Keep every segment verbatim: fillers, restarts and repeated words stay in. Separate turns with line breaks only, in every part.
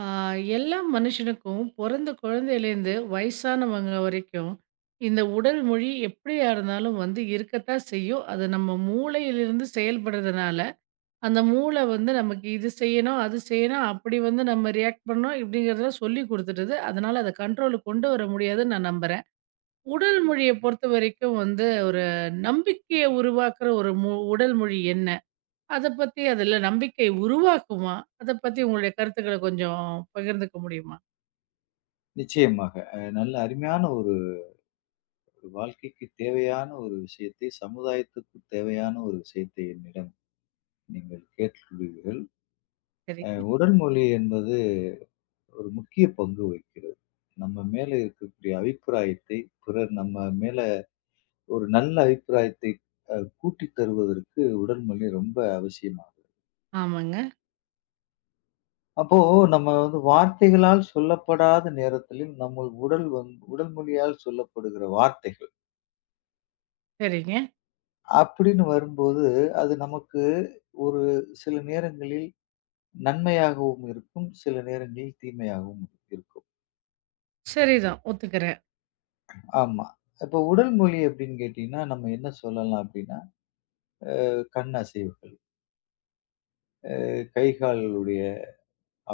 ஆ, எல்லா மனுஷனுக்கும் பிறந்த குழந்தையிலேருந்து வயசானவங்க வரைக்கும் இந்த உடல் மொழி எப்படியா இருந்தாலும் வந்து இருக்கத்தான் செய்யும். அது நம்ம மூளையிலிருந்து செயல்படுறதுனால, அந்த மூளை வந்து நமக்கு இது செய்யணும், அது செய்யணும், அப்படி வந்து நம்ம ரியாக்ட் பண்ணணும் இப்படிங்கிறதெல்லாம் சொல்லிக் குடுத்துடுது. அதனால அத கண்ட்ரோலுக்கு கொண்டு வர முடியாதுன்னு நான் நம்புறேன். உடல் மொழிய பொறுத்தவரைக்கும் வந்து ஒரு நம்பிக்கைய உருவாக்குற ஒரு மொ உடல் மொழி என்ன? அத பத்தி அதுல நம்பிக்கை உருவாக்குமா? அத பத்தி உங்களுடைய கருத்துக்கள கொஞ்சம் பகிர்ந்துக்க முடியுமா?
நிச்சயமாக. அ நல்ல அருமையான ஒரு வாழ்க்கைக்கு தேவையான ஒரு விஷயத்தை, சமுதாயத்துக்கு தேவையான ஒரு விஷயத்தை என்னிடம் நீங்கள் கேட்டுள்ளீர்கள். அ
சரிங்க.
உடல் மொழி என்பது ஒரு முக்கிய பங்கு வகிக்கிறது. நம்ம மேல இருக்கக்கூடிய அபிப்பிராயத்தை, பிறர் நம்ம மேல ஒரு நல்ல அபிப்பிராயத்தை அ கூட்டித் தருவதற்கு உடல் மொழி ரொம்ப அவசியமாகும்.
ஆமாங்க.
அப்போ நம்ம வந்து வார்த்தைகளால் சொல்லப்படாத நேரத்திலும் நம்ம உடல் வந்து உடல் மொழியால் சொல்லப்படுகிற வார்த்தைகள்
சரிங்க.
அப்படின்னு வரும்போது, அது நமக்கு ஒரு சில நேரங்களில் நன்மையாகவும் இருக்கும். சில நேரங்களில் தீமையாகவும் இருக்கும்.
சரிதான். ஒத்துக்கிறேன்.
ஆமா. இப்போ உடல் மொழி அப்படின்னு கேட்டீங்கன்னா, நம்ம என்ன சொல்லலாம் அப்படின்னா, கண் அசைவுகள், கை கால்களுடைய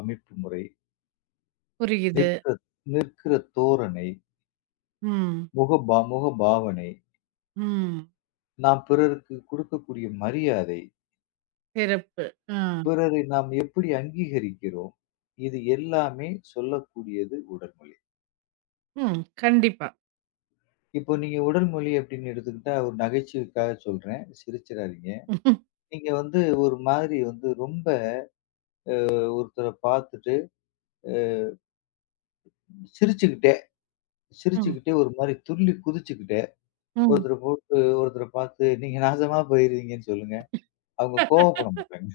அமைப்பு முறை,
புரியுது.
நிற்கிற நிற்கிற தோரணை,
ம்.
முகபா முகபாவனை,
ம்.
நாம் பிறருக்கு கொடுக்கக்கூடிய மரியாதை,
சிறப்பு. ஆ.
பிறரை நாம் எப்படி அங்கீகரிக்கிறோம், இது எல்லாமே சொல்லக்கூடியது உடல் மொழி.
ம். கண்டிப்பா.
இப்போ நீங்க உடல் மொழி அப்படின்னு எடுத்துக்கிட்டா, ஒரு நகைச்சுவைக்காக சொல்றேன். சிரிச்சிராதீங்க. நீங்க வந்து ஒரு மாதிரி வந்து ரொம்ப ஒருத்தர பார்த்துட்டு சிரிச்சுக்கிட்டே
ம்.
சிரிச்சுக்கிட்டே ஒரு மாரி துள்ளி குதிச்சுக்கிட்டே,
ம்.
ஒருத்தர போட்டு ஒருத்தர பார்த்து நீங்க நாசமா போயிருவீங்கன்னு சொல்லுங்க. அவங்க கோவப்பட மாட்டாங்க.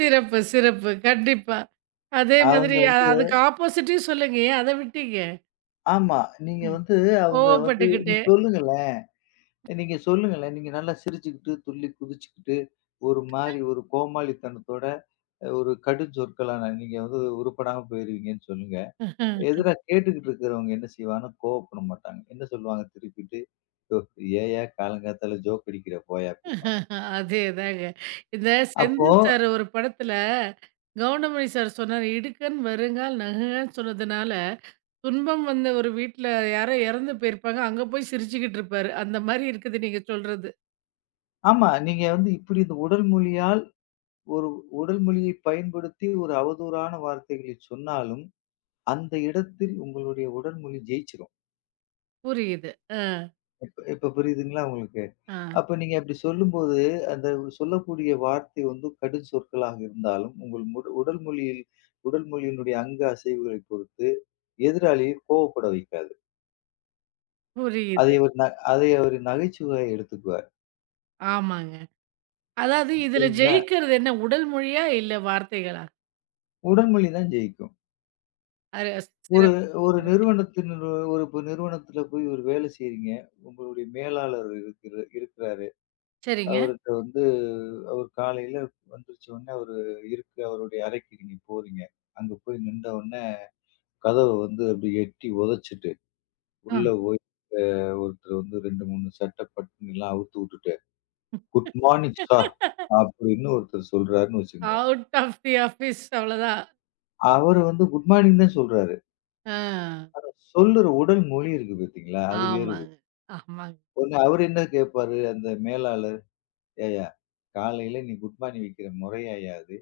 சிறப்பு, சிறப்பு. கண்டிப்பா. அதே
அவங்க
மாதிரி அ
வந்து
அதுக்கு ஆப்போசிட்டையும் சொல்லுங்க. ஏன் அத விட்டீங்க?
ஆமா. நீங்க
ம்.
வந்து அவங்க வந்து
கோவப்பட்டுக்கிட்டு.
நீங்க சொல்லுங்களேன். நீங்க சொல்லுங்களேன். நீங்க நல்லா சிரிச்சுக்கிட்டு, துள்ளி குதிச்சுக்கிட்டு, ஒரு மாரி ஒரு கோமாளித்தனத்தோட ஒரு கடுஞ்சொற்களான நீங்க வந்து உருப்படாம போயிருவீங்கன்னு சொல்லுங்க. எதிரா கேட்டுக்கிட்டு இருக்கிறவங்க என்ன செய்வாங்கன்னா, கோவப்பட மாட்டாங்க. என்ன சொல்லுவாங்க திருப்பிட்டு, "யோவ்! ஏன்யா காலங்காத்தால ஜோக் அடிக்கிற போயா" அப்படிம்பாங்க.
அதேதாங்க. இந்த
அப்போ
செந்தில் சார் ஒரு படத்துல கவுண்டமணி சார் சொன்னாரு, "இடுக்கண், வருங்கால், நகுங்கன்னு" சொன்னதுனால துன்பம் வந்த ஒரு வீட்ல யாரோ இறந்து போயிருப்பாங்க. அங்க போய் சிரிச்சுக்கிட்டு இருப்பாரு. அந்த மாரி இருக்குது நீங்க சொல்றது.
ஆமா. நீங்க வந்து இப்படி இந்த உடல் மொழியால் ஒரு உடல் மொழியை பயன்படுத்தி ஒரு அவதூறான வார்த்தைகளை சொன்னாலும், அந்த இடத்தில் உங்களுடைய உடல் மொழி ஜெயிச்சிரும்.
புரியுது. ஆ.
இப்ப இப்ப புரியுதுங்களா உங்களுக்கு?
அ
அப்ப நீங்க அப்படி சொல்லும்போது, அந்த சொல்லக்கூடிய வார்த்தை வந்து கடும் சொற்களாக இருந்தாலும், உங்கள் உட உடல் மொழியில் உடல் மொழியினுடைய அங்க அசைவுகளை பொறுத்து எதிராளியை கோவப்பட வைக்காது. அதை
புரியுது.
ஒரு ந அதை ஒரு நகைச்சுவையா எடுத்துக்குவார்.
ஆமாங்க. அதாவது இதுல
சரிங்களா?
ஜெயிக்கிறது என்ன உடல் மொழியா? இல்ல வார்த்தைகளா?
உடல் மொழி தான் ஜெயிக்கும்.
அரு
ஒரு
சிறப்பு.
ஒரு
அருமை.
நிறுவனத்தின் ஒரு இப்ப நிறுவனத்துல போய் ஒரு வேலை செய்றீங்க. உங்களுடைய மேலாளர் இருக்கிற இருக்கிறாரு.
சரிங்க.
அவர்ட்ட வந்து அவர் காலையில வந்துருச்ச உடனே அவரு இருக்கு அவருடைய அறைக்கு நீங்க போறீங்க. அங்க போய் நின்ற உடனே கதவ வந்து அப்படி எட்டி உதைச்சுட்டு,
ஆ.
உள்ள போய் ஒருத்தர் வந்து ரெண்டு, மூணு சட்டை பட்டுன்லாம் அவுத்து விட்டுட்டு, குட் மார்னிங் சார் அப்படின்னு ஒருத்தர் சொல்றாருன்னு வச்சுக்கங்க.
அவுட் ஆஃப் தி ஆஃபீஸ் அவ்வளோதான்.
அவரு வந்து குட் மார்னிங் தான் சொல்றாரு.
ஆ.
சொல்லுற உடல் மொழி இருக்கு பார்த்தீங்களா? அது வேறுபடும்.
ஆமாங்க. ஆமாங்க.
ஒண்ணு அவரு என்ன கேட்பாரு, அந்த மேலாளர், "ஏய்யா! காலையில நீ குட் மார்னிங் வைக்கிற முறையாய்யா அது?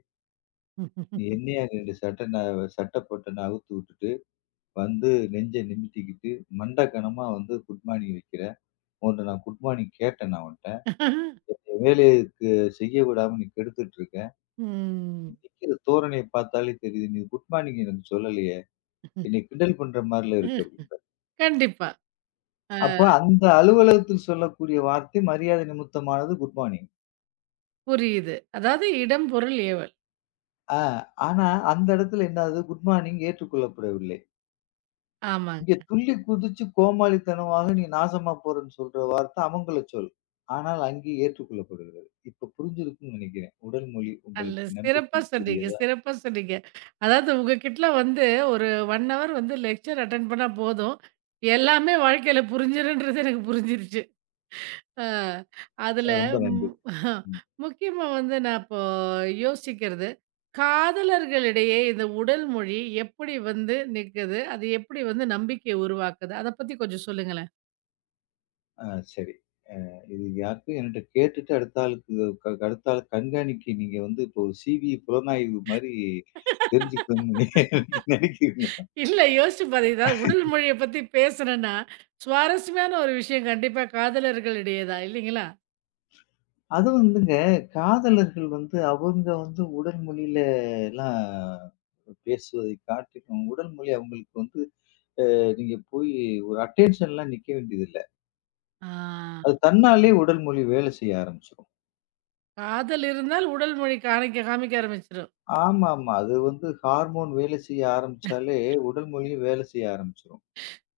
நீ என்னையா ரெண்டு சட்டை ந சட்டை பொட்டன அவுத்து விட்டுட்டு, வந்து நெஞ்ச நிமித்திக்கிட்டு, மண்டக்கனமா வந்து குட் மார்னிங் வைக்கிற? உன்ட்ட நான் குட் மார்னிங் கேட்டேனா உன்ட்ட? வேலைக்கு செய்ய விடாம நீ கெடுத்துட்டு இருக்க. நீ
ம்.
நிக்கிற தோரணைய பார்த்தாலே தெரியுது. நீ குட் மார்னிங் எனக்கு சொல்லலையே! என்னை கிண்டல் பண்ற மாரில இருக்கு" அப்படிம்பாரு.
கண்டிப்பா. அ
அப்ப அந்த அலுவலகத்தில் சொல்லக்கூடிய வார்த்தை மரியாதை நிமித்தமானது குட் மார்னிங்.
புரியுது. அதாவது இடம், பொருள், ஏவல்.
ஆ. ஆனா அந்த இடத்துல என்ன ஆகுது? குட் மார்னிங் ஏற்றுக்கொள்ளப்படவில்லை.
ஆமாங்க.
இங்கே துள்ளி குதிச்சு கோமாளித்தனமாக நீ நாசமா போறன்னு சொல்ற வார்த்தை அமங்கல சொல். ஆனால் அங்கே ஏற்றுக்கொள்ளப்படுகிறது. இப்ப புரிஞ்சிருக்கும்னு நினைக்கிறேன். உடல் மொழி
நல்ல
உங்களுக்கு
சிறப்பா சொன்னீங்க,
நம்பிக்கைக்குரியதா?
சிறப்பா சொன்னீங்க. அதாவது உங்ககிட்ட வந்து ஒரு ஒன் ஹவர் வந்து லெக்சர் அட்டெண்ட் பண்ணா போதும். எல்லாமே வாழ்க்கையில புரிஞ்சிரும்ன்றது எனக்கு புரிஞ்சிருச்சு. அ அதுல
ரொம்ப நன்றி.
ம்.
ம்.
முக்கியமா வந்து நான் இப்போ யோசிக்கிறது, காதலர்களிடையே இந்த உடல் மொழி எப்படி வந்து நிக்குது? அது எப்படி வந்து நம்பிக்கைய உருவாக்குது? அத பத்தி கொஞ்சம் சொல்லுங்களேன்.
ஆ சரி. இது யாருக்கும் என்கிட்ட கேட்டுட்டு அடுத்த ஆளுக்கு க அடுத்த ஆள் கண்காணிக்கு நீங்க வந்து இப்போ ஒரு சிவி புலனாய்வு மாரி தெரிஞ்சுக்கணும்னு நினைக்கிறீங்க.
இல்ல யோசிச்சு பாத்தீங்கன்னா, உடல் மொழிய பத்தி பேசுனேன்னா, சுவாரஸ்யமான ஒரு விஷயம் கண்டிப்பா காதலர்களிடையே தான் இல்லைங்களா?
அது வந்துங்க, காதலர்கள் வந்து அவங்க வந்து உடல் மொழியில எல்லாம் பேசுவதை காட்டிலும், உடல் மொழி அவங்களுக்கு வந்து அ நீங்க போய் ஒரு அட்டென்ஷன்லாம் நிக்க வேண்டியதில்ல. அது
ஆ.
தன்னாலயே உடல் மொழி வேலை செய்ய ஆரம்பிச்சுரும்.
காதல் இருந்தால் உடல் மொழி காமிக்க காமிக்க ஆரம்பிச்சுரும்.
ஆமாமா. அது வந்து ஹார்மோன் வேலை செய்ய ஆரம்பிச்சாலே, உடல் மொழியும் வேலை செய்ய ஆரம்பிச்சுரும்.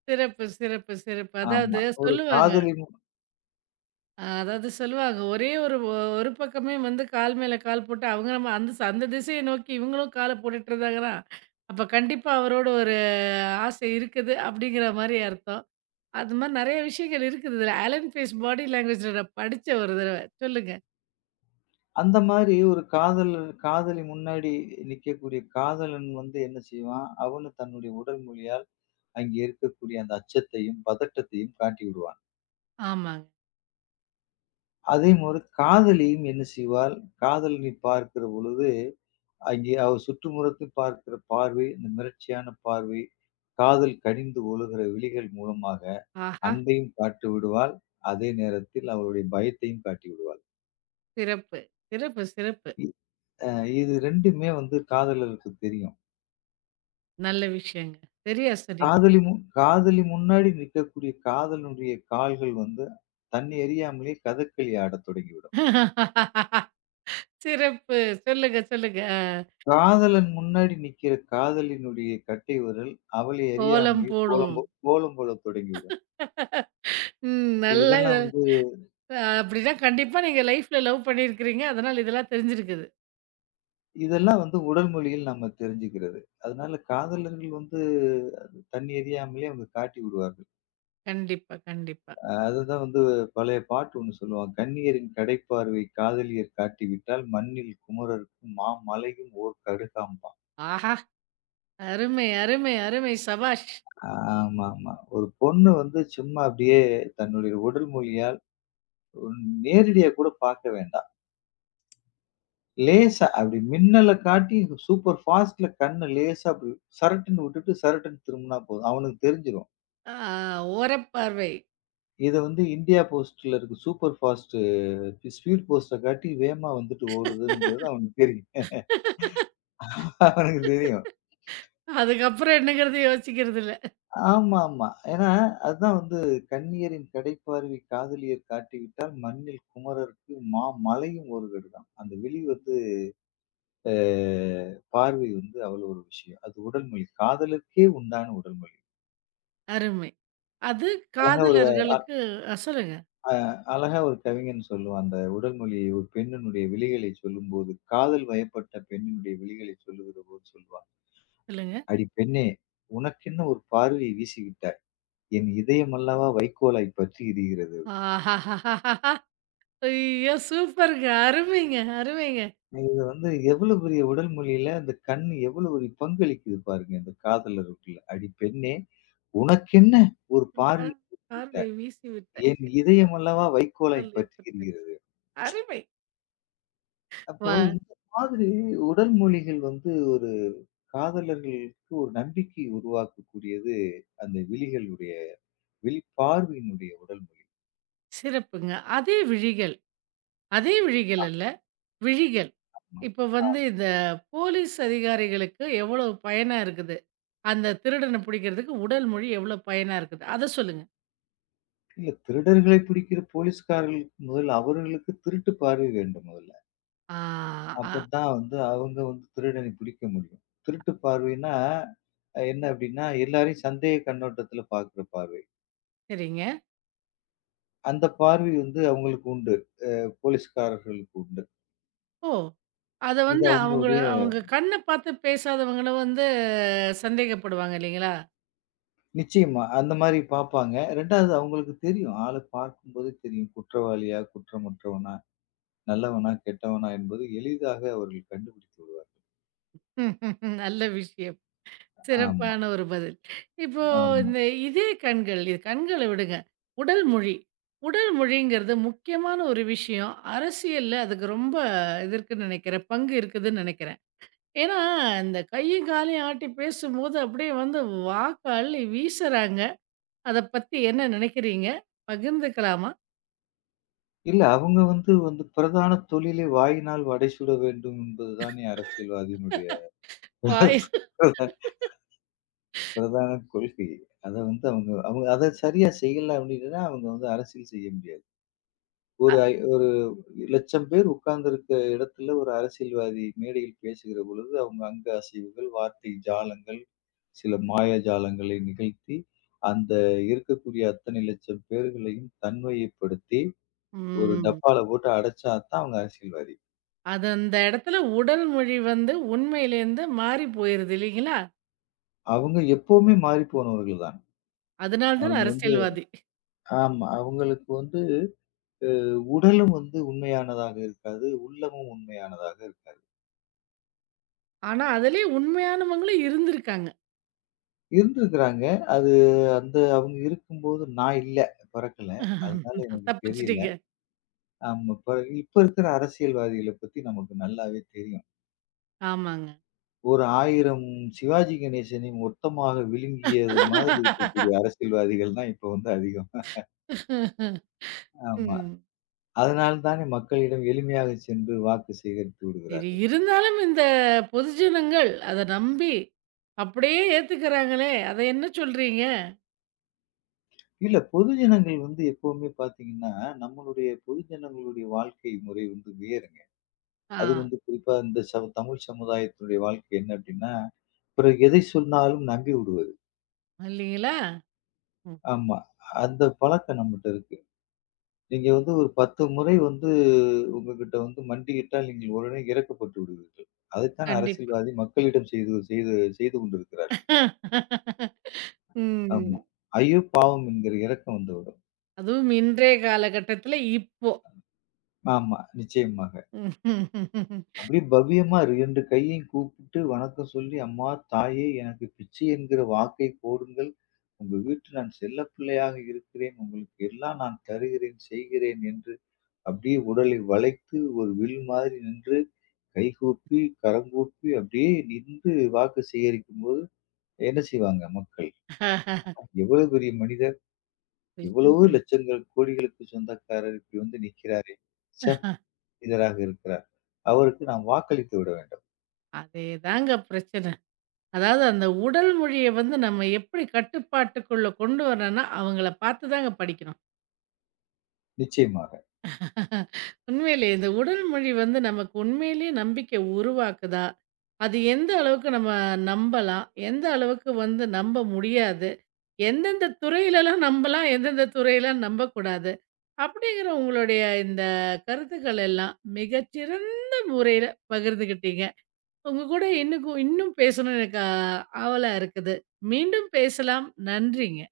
சிறப்பு, சிறப்பு, சிறப்பு.
ஆமா.
அதாவது
ஒரு
சொல்லுவாங்க.
காதலி மு
அ அதாவது சொல்லுவாங்க, ஒரே ஒரு ஒ- ஒரு பக்கமே வந்து கால் மேல கால் போட்டு அவங்க நம்ம அந்த ச- அந்த திசைய நோக்கி இவங்களும் கால போட்டுட்டு இருந்தாங்கன்னா, அப்ப கண்டிப்பா அவரோட ஒரு ஆசை இருக்குது அப்படிங்கிற மாரி அர்த்தம். அது மாரி நெறைய விஷயங்கள் இருக்குது. இதுல ஆலன் பீஸ் பாடி லாங்குவேஜ்ல நான் படிச்சேன் ஒரு தடவ. சொல்லுங்க.
அந்த மாரி ஒரு காதலர் காதலி முன்னாடி நிக்கக்கூடிய காதலன் வந்து என்ன செய்வான்? அவனும் தன்னுடைய உடல் மொழியால் அங்கே இருக்கக்கூடிய அந்த அச்சத்தையும், பதட்டத்தையும் காட்டி விடுவான்.
ஆமாங்க.
அதேமாரி காதலியும் என்ன செய்வாள், காதலனை பார்க்கிற பொழுது, அங்கே அவள் சுற்றுமுறத்தில் பார்க்கிற பார்வை, இந்த மிரட்சியான பார்வை, காதல் கனிந்து ஒழுகிற விழிகள் மூலமாக
ஆஹா!
அன்பையும் காட்டி விடுவாள். அதே நேரத்தில் அவளுடைய பயத்தையும் காட்டி விடுவாள்.
சிறப்பு, சிறப்பு, சிறப்பு.
இ அ இது ரெண்டுமே வந்து காதலருக்கு தெரியும்.
நல்ல விஷயங்க. சரியா சொன்னீங்க.
காதலி முன் காதலி முன்னாடி நிற்கக்கூடிய காதலனுடைய கால்கள் வந்து தன்னை அறியாமலே கதகளி ஆடத் தொடங்கிவிடும்.
சிறப்பு. சொல்லுங்க, சொல்லுங்க. அ
காதலன் முன்னாடி நிக்கிற காதலினுடைய கட்டை விரல் அவளை
கோலம்
அறியாமலே கோலம்
போடும்.
போ கோலம் போடத் தொடங்கிவிடும்.
ம்.
இப்ப
நல்லா இத
இதெல்லாம் வந்து
அ அப்படின்னா கண்டிப்பா நீங்க லைஃப்ல லவ் பண்ணியிருக்கிறீங்க. அதனால இதெல்லாம் தெரிஞ்சிருக்குது.
இதெல்லாம் வந்து உடல் மொழியில் நம்ம தெரிஞ்சுக்கிறது. அதனால காதலர்கள் வந்து அது தன்னை அறியாமலே அவங்க காட்டி விடுவார்கள்.
கண்டிப்பா, கண்டிப்பா.
அ அதுதான் வந்து பழைய பாட்டு ஒண்ணு சொல்லுவாங்க. "கன்னியரின் கடைப்பார்வை காதலியர் காட்டிவிட்டால் மண்ணில் குமரர்க்கும் மாமலையும் ஓர் கடுகாம்பாம்."
ஆஹா! அருமை, அருமை, அருமை. சபாஷ்!
ஆமாமா. ஒரு பொண்ணு வந்து சும்மா அப்படியே தன்னுடைய உடல் மொழியால் ஒரு நேரடியா கூட பார்க்க வேண்டாம். லேசா அப்படி மின்னல காட்டி சூப்பர் ஃபாஸ்ட்ல கண்ண லேசா அப்படி சரட்டுன்னு விட்டுட்டு சரட்டுன்னு திரும்புனா போதும். அவனுக்கு தெரிஞ்சிரும்.
ஆ, ஓரப்பார்வை.
இத வந்து இந்தியா போஸ்ட்ல இருக்க சூப்பர் ஃபாஸ்ட் ஸ்பீட் போஸ்ட்ட காட்டி வேகமா வந்துட்டு ஓடுதுங்கிறது அவனுக்கு தெரியும். அவனுக்கு தெரியும்.
அதுக்கப்புறம் என்னங்கிறது யோசிக்கிறது இல்ல.
ஆமாமா. ஏன்னா அதுதான் வந்து "கண்ணியரின் கடைப்பார்வை காதலியர் காட்டிவிட்டால் மண்ணில் குமரருக்கு மா மலையும் ஒரு கடுதான்." அந்த விழி வந்து அ பார்வை வந்து அவ்வளோ ஒரு விஷயம். அது உடல் மொழி. காதலுக்கே உண்டான உடல் மொழி.
அருமை. அது
அழகா ஒரு
காதலர்களுக்கு. அ சொல்லுங்க,
அழகா ஒரு கவிஞன் சொல்லுவான். அந்த உடல் மொழியை ஒரு பெண்ணினுடைய விழிகளை சொல்லும்போது, காதல் வயப்பட்ட பெண்ணினுடைய விழிகளை சொல்லுகிற போது சொல்லுவான்.
சொல்லுங்க.
"அடி பெண்ணே! உனக்கென்ன ஒரு பார்வையை வீசிவிட்டாய்? என் இதயம் அல்லவா வைக்கோலாய் பற்றி எரிகிறது" அப்படின்னு.
ஆஹாஹாஹாஹா! ஐயோ! சூப்பர்ங்க. அருமைங்க, அருமைங்க.
இது வந்து எவ்வளவு பெரிய உடல் மொழியில அந்த கண் எவ்வளவு ஒரு பங்களிக்குது பாருங்க. இந்த காதலருக்குள்ள. "அடி பெண்ணே! உனக்கென்ன ஒரு
கா
பார்வை
பார்வை
விட்டாய்?
வீசி விட்ட
என் இதயம் அல்லவா வைக்கோலாய்
சொல்லை
பற்றி
பற்றி.
எரிகிறது."
அருமை.
அப்போ
வ
இந்த மாதிரி உடல் மொழிகள் வந்து ஒரு காதலர்களுக்கு ஒரு நம்பிக்கை உருவாக்கக்கூடியது அந்த விழிகளுடைய வெளிப்பார்வையினுடைய உடல் மொழி.
சிறப்புங்க. அதே விழிகள், அதே விழிகள் அல்ல, விழிகள். இப்ப வந்து இந்த போலீஸ் அதிகாரிகளுக்கு எவ்வளவு பயனா இருக்குது. அந்த திருடன புடிக்கிறதுக்கு உடல் மொழி எவ்வளோ பயனா இருக்குது. அத சொல்லுங்க.
இல்ல திருடர்களை பிடிக்கிற போலீஸ்காரர்களுக்கு முதல்ல அவர்களுக்கு திருட்டு பார்வை வேண்டும் முதல்ல.
ஆ, ஆ.
அப்பதான் வந்து அவங்க வந்து திருடனை பிடிக்க முடியும். திருட்டு பார்வைன்னா அ என்ன அப்படின்னா, எல்லாரையும் சந்தேக கண்ணோட்டத்துல பார்க்கிற பார்வை.
சரிங்க.
அந்த பார்வை வந்து அவங்களுக்கு உண்டு. அ போலீஸ்காரர்களுக்கு உண்டு.
ஓ! அத
இது
வந்து அவங்க
அவங்களுடைய
அவங்க கண்ண பார்த்து பேசாதவங்கள வந்து சந்தேகப்படுவாங்க இல்லைங்களா?
நிச்சயமா. அந்த மாரி பாப்பாங்க. ரெண்டாவது அவங்களுக்கு தெரியும். ஆள பார்க்கும்போதே தெரியும். குற்றவாளியா, குற்றமற்றவனா, நல்லவனா, கெட்டவனா என்பது எளிதாக அவர்கள் கண்டுபிடித்து விடுவார்.
நல்ல விஷயம்.
ஆமா,
சிறப்பான ஒரு பதில். இப்போ
ஆமா.
இந்த இதே கண்கள், இது கண்கள விடுங்க. உடல் மொழி. உடல் மொழிங்கிறது முக்கியமான ஒரு விஷயம். அரசியல்ல அதுக்கு ரொம்ப இது இருக்குன்னு நெனைக்கிறேன். பங்கு இருக்குதுன்னு நெனைக்கிறேன். ஏன்னா, இந்த கையும் காலையும் ஆட்டி பேசும்போது அப்படியே வந்து வாக்கு அள்ளி வீசுறாங்க. அத பத்தி என்ன நெனைக்கிறீங்க? பகிர்ந்துக்கலாமா?
இல்ல அவங்க வந்து வந்து பிரதான தொழிலே வாயினால் வடை சுட வேண்டும் என்பது தானே அரசியல்வாதியினுடைய
வாய்
பிரதான பிரதான கொள்கை. அத வந்து அவங்க அவங்க அத சரியா செய்யல அப்டின்னா அவங்க வந்து அரசியல் செய்ய முடியாது. ஒரு ஐ ஒரு லட்சம் பேர் உட்கார்ந்திருக்க இடத்துல ஒரு அரசியல்வாதி மேடையில் பேசுகிற பொழுது, அவங்க அங்க அசைவுகள், வார்த்தை ஜாலங்கள், சில மாயாஜாலங்களை நிகழ்த்தி, அந்த இருக்கக்கூடிய அத்தனை லட்சம் பேர்களையும் தன்மையப்படுத்தி, ஒரு
ம்.
டப்பால போட்டு அடைச்சா தான் அவங்க அரசியல்வாதி.
அது அந்த இடத்துல உடல் மொழி வந்து உண்மையிலேருந்து மாறி போயிருது இல்லைங்களா?
அவங்க எப்பவுமே மாறிப் போனவர்கள் தான்.
அதனால தான
அவங்க வந்து
அரசியல்வாதி.
ஆமா. அவங்களுக்கு வந்து அ உடலும் வந்து உண்மையானதாக இருக்காது. உள்ளமும் உண்மையானதாக இருக்காது.
ஆனா, அதிலயே உண்மையானவங்களும் இருந்திருக்காங்க.
இருந்திருக்கிறாங்க. அது அந்த அவங்க இருக்கும்போது நான் இல்ல. பொறக்கல. அதனால எனக்கு தெரியல.
தப்பிச்சுட்டீங்க.
ஆமா. பிற இப்ப இருக்கிற அரசியல்வாதிகள பத்தி நமக்கு நல்லாவே தெரியும்.
ஆமாங்க.
ஒரு ஆயிரம் சிவாஜி கணேசனையும் மொத்தமாக விழுங்கியது மாதிரி இருக்கக்கூடிய அரசியல்வாதிகள் தான் இப்ப வந்து அதிகம். ஆமா.
ம்.
அதனால தானே மக்களிடம் எளிமையாக சென்று வாக்கு சேகரித்து
சரி,
விடுகிறார்கள்.
இருந்தாலும் இந்த பொதுஜனங்கள் அத நம்பி அப்படியே ஏத்துக்கிறாங்களே, அத என்ன சொல்றீங்க?
இல்ல பொதுஜனங்கள் வந்து எப்பவுமே பார்த்தீங்கன்னா, நம்மளுடைய பொதுஜனங்களுடைய வாழ்க்கை முறை வந்து வேறுங்க.
ஆ,
அது வந்து குறிப்பா இந்த சமு தமிழ் சமுதாயத்தினுடைய வாழ்க்கை என்ன அப்படின்னா, பிறகு எதை சொன்னாலும் நம்பி விடுவது.
இல்லீங்களா? ம்.
ஆமா. அந்த பழக்கம் நம்மட்ட இருக்கு. நீங்க வந்து ஒரு பத்து முறை வந்து உங்ககிட்ட வந்து மண்டியிட்டால் நீங்கள் உடனே இறக்கப்பட்டு விடுவீர்கள். அதைத்தான்
கண்டிப்பா.
அரசியல்வாதி மக்களிடம் செய்து செய்து செய்து கொண்டிருக்கிறார்கள். ஆமா.
ம்.
ஐயோ! பாவம் என்கிற இரக்கம் வந்துவிடும்.
அதுவும் இன்றைய காலகட்டத்தில இப்போ.
ஆமா. நிச்சயமாக. அப்படியே பவ்யமா இருக்கு. ரெண்டு கையும் கூப்பிட்டு வணக்கம் சொல்லி, "அம்மா, தாயே எனக்கு பிச்சை என்கிற வாக்கை கோருங்கள். உங்கள் வீட்டு நான் செல்லப்பிள்ளையாக இருக்கிறேன். உங்களுக்கு எல்லாம் நான் தருகிறேன், செய்கிறேன்" என்று அப்படியே உடலை வளைத்து ஒரு வில் மாதிரி நின்று கைகூப்பி, கரங்கூப்பி அப்படியே நின்று வாக்கு சேகரிக்கும்போது என்ன செய்வாங்க மக்கள்? எவ்வளவு பெரிய மனிதர், எவ்வளவோ லட்சங்கள், கோடிகளுக்கு சொந்தக்காரர் இப்படி வந்து நிற்கிறாரே, ச்சே! இதராக இருக்கிறார். அவருக்கு நாம் வாக்களித்து விட வேண்டும்.
அதேதாங்க பிரச்சனை. அதாவது அந்த உடல் மொழிய வந்து நம்ம எப்படி கட்டுப்பாட்டுக்குள்ள கொண்டு வரணும்னா, அவங்கள பார்த்து தாங்க படிக்கணும்.
நிச்சயமாக.
உண்மையிலேயே இந்த உடல் மொழி வந்து நமக்கு உண்மையிலேயே நம்பிக்கை உருவாக்குதா? அது எந்த அளவுக்கு நம்ம நம்பலாம்? எந்த அளவுக்கு வந்து நம்ப முடியாது? எந்தெந்த துறையிலலாம் நம்பலாம்? எந்தெந்த துறையிலாம் நம்பக்கூடாது? அப்படிங்கிற உங்களுடைய இந்த கருத்துக்கள் எல்லாம் மிகச்சிறந்த முறையில பகிர்ந்துகிட்டீங்க. உங்க கூட இன்னும் இன்னும் பேசணும்னு எனக்கு ஆ, ஆவலா இருக்குது. மீண்டும் பேசலாம். நன்றிங்க.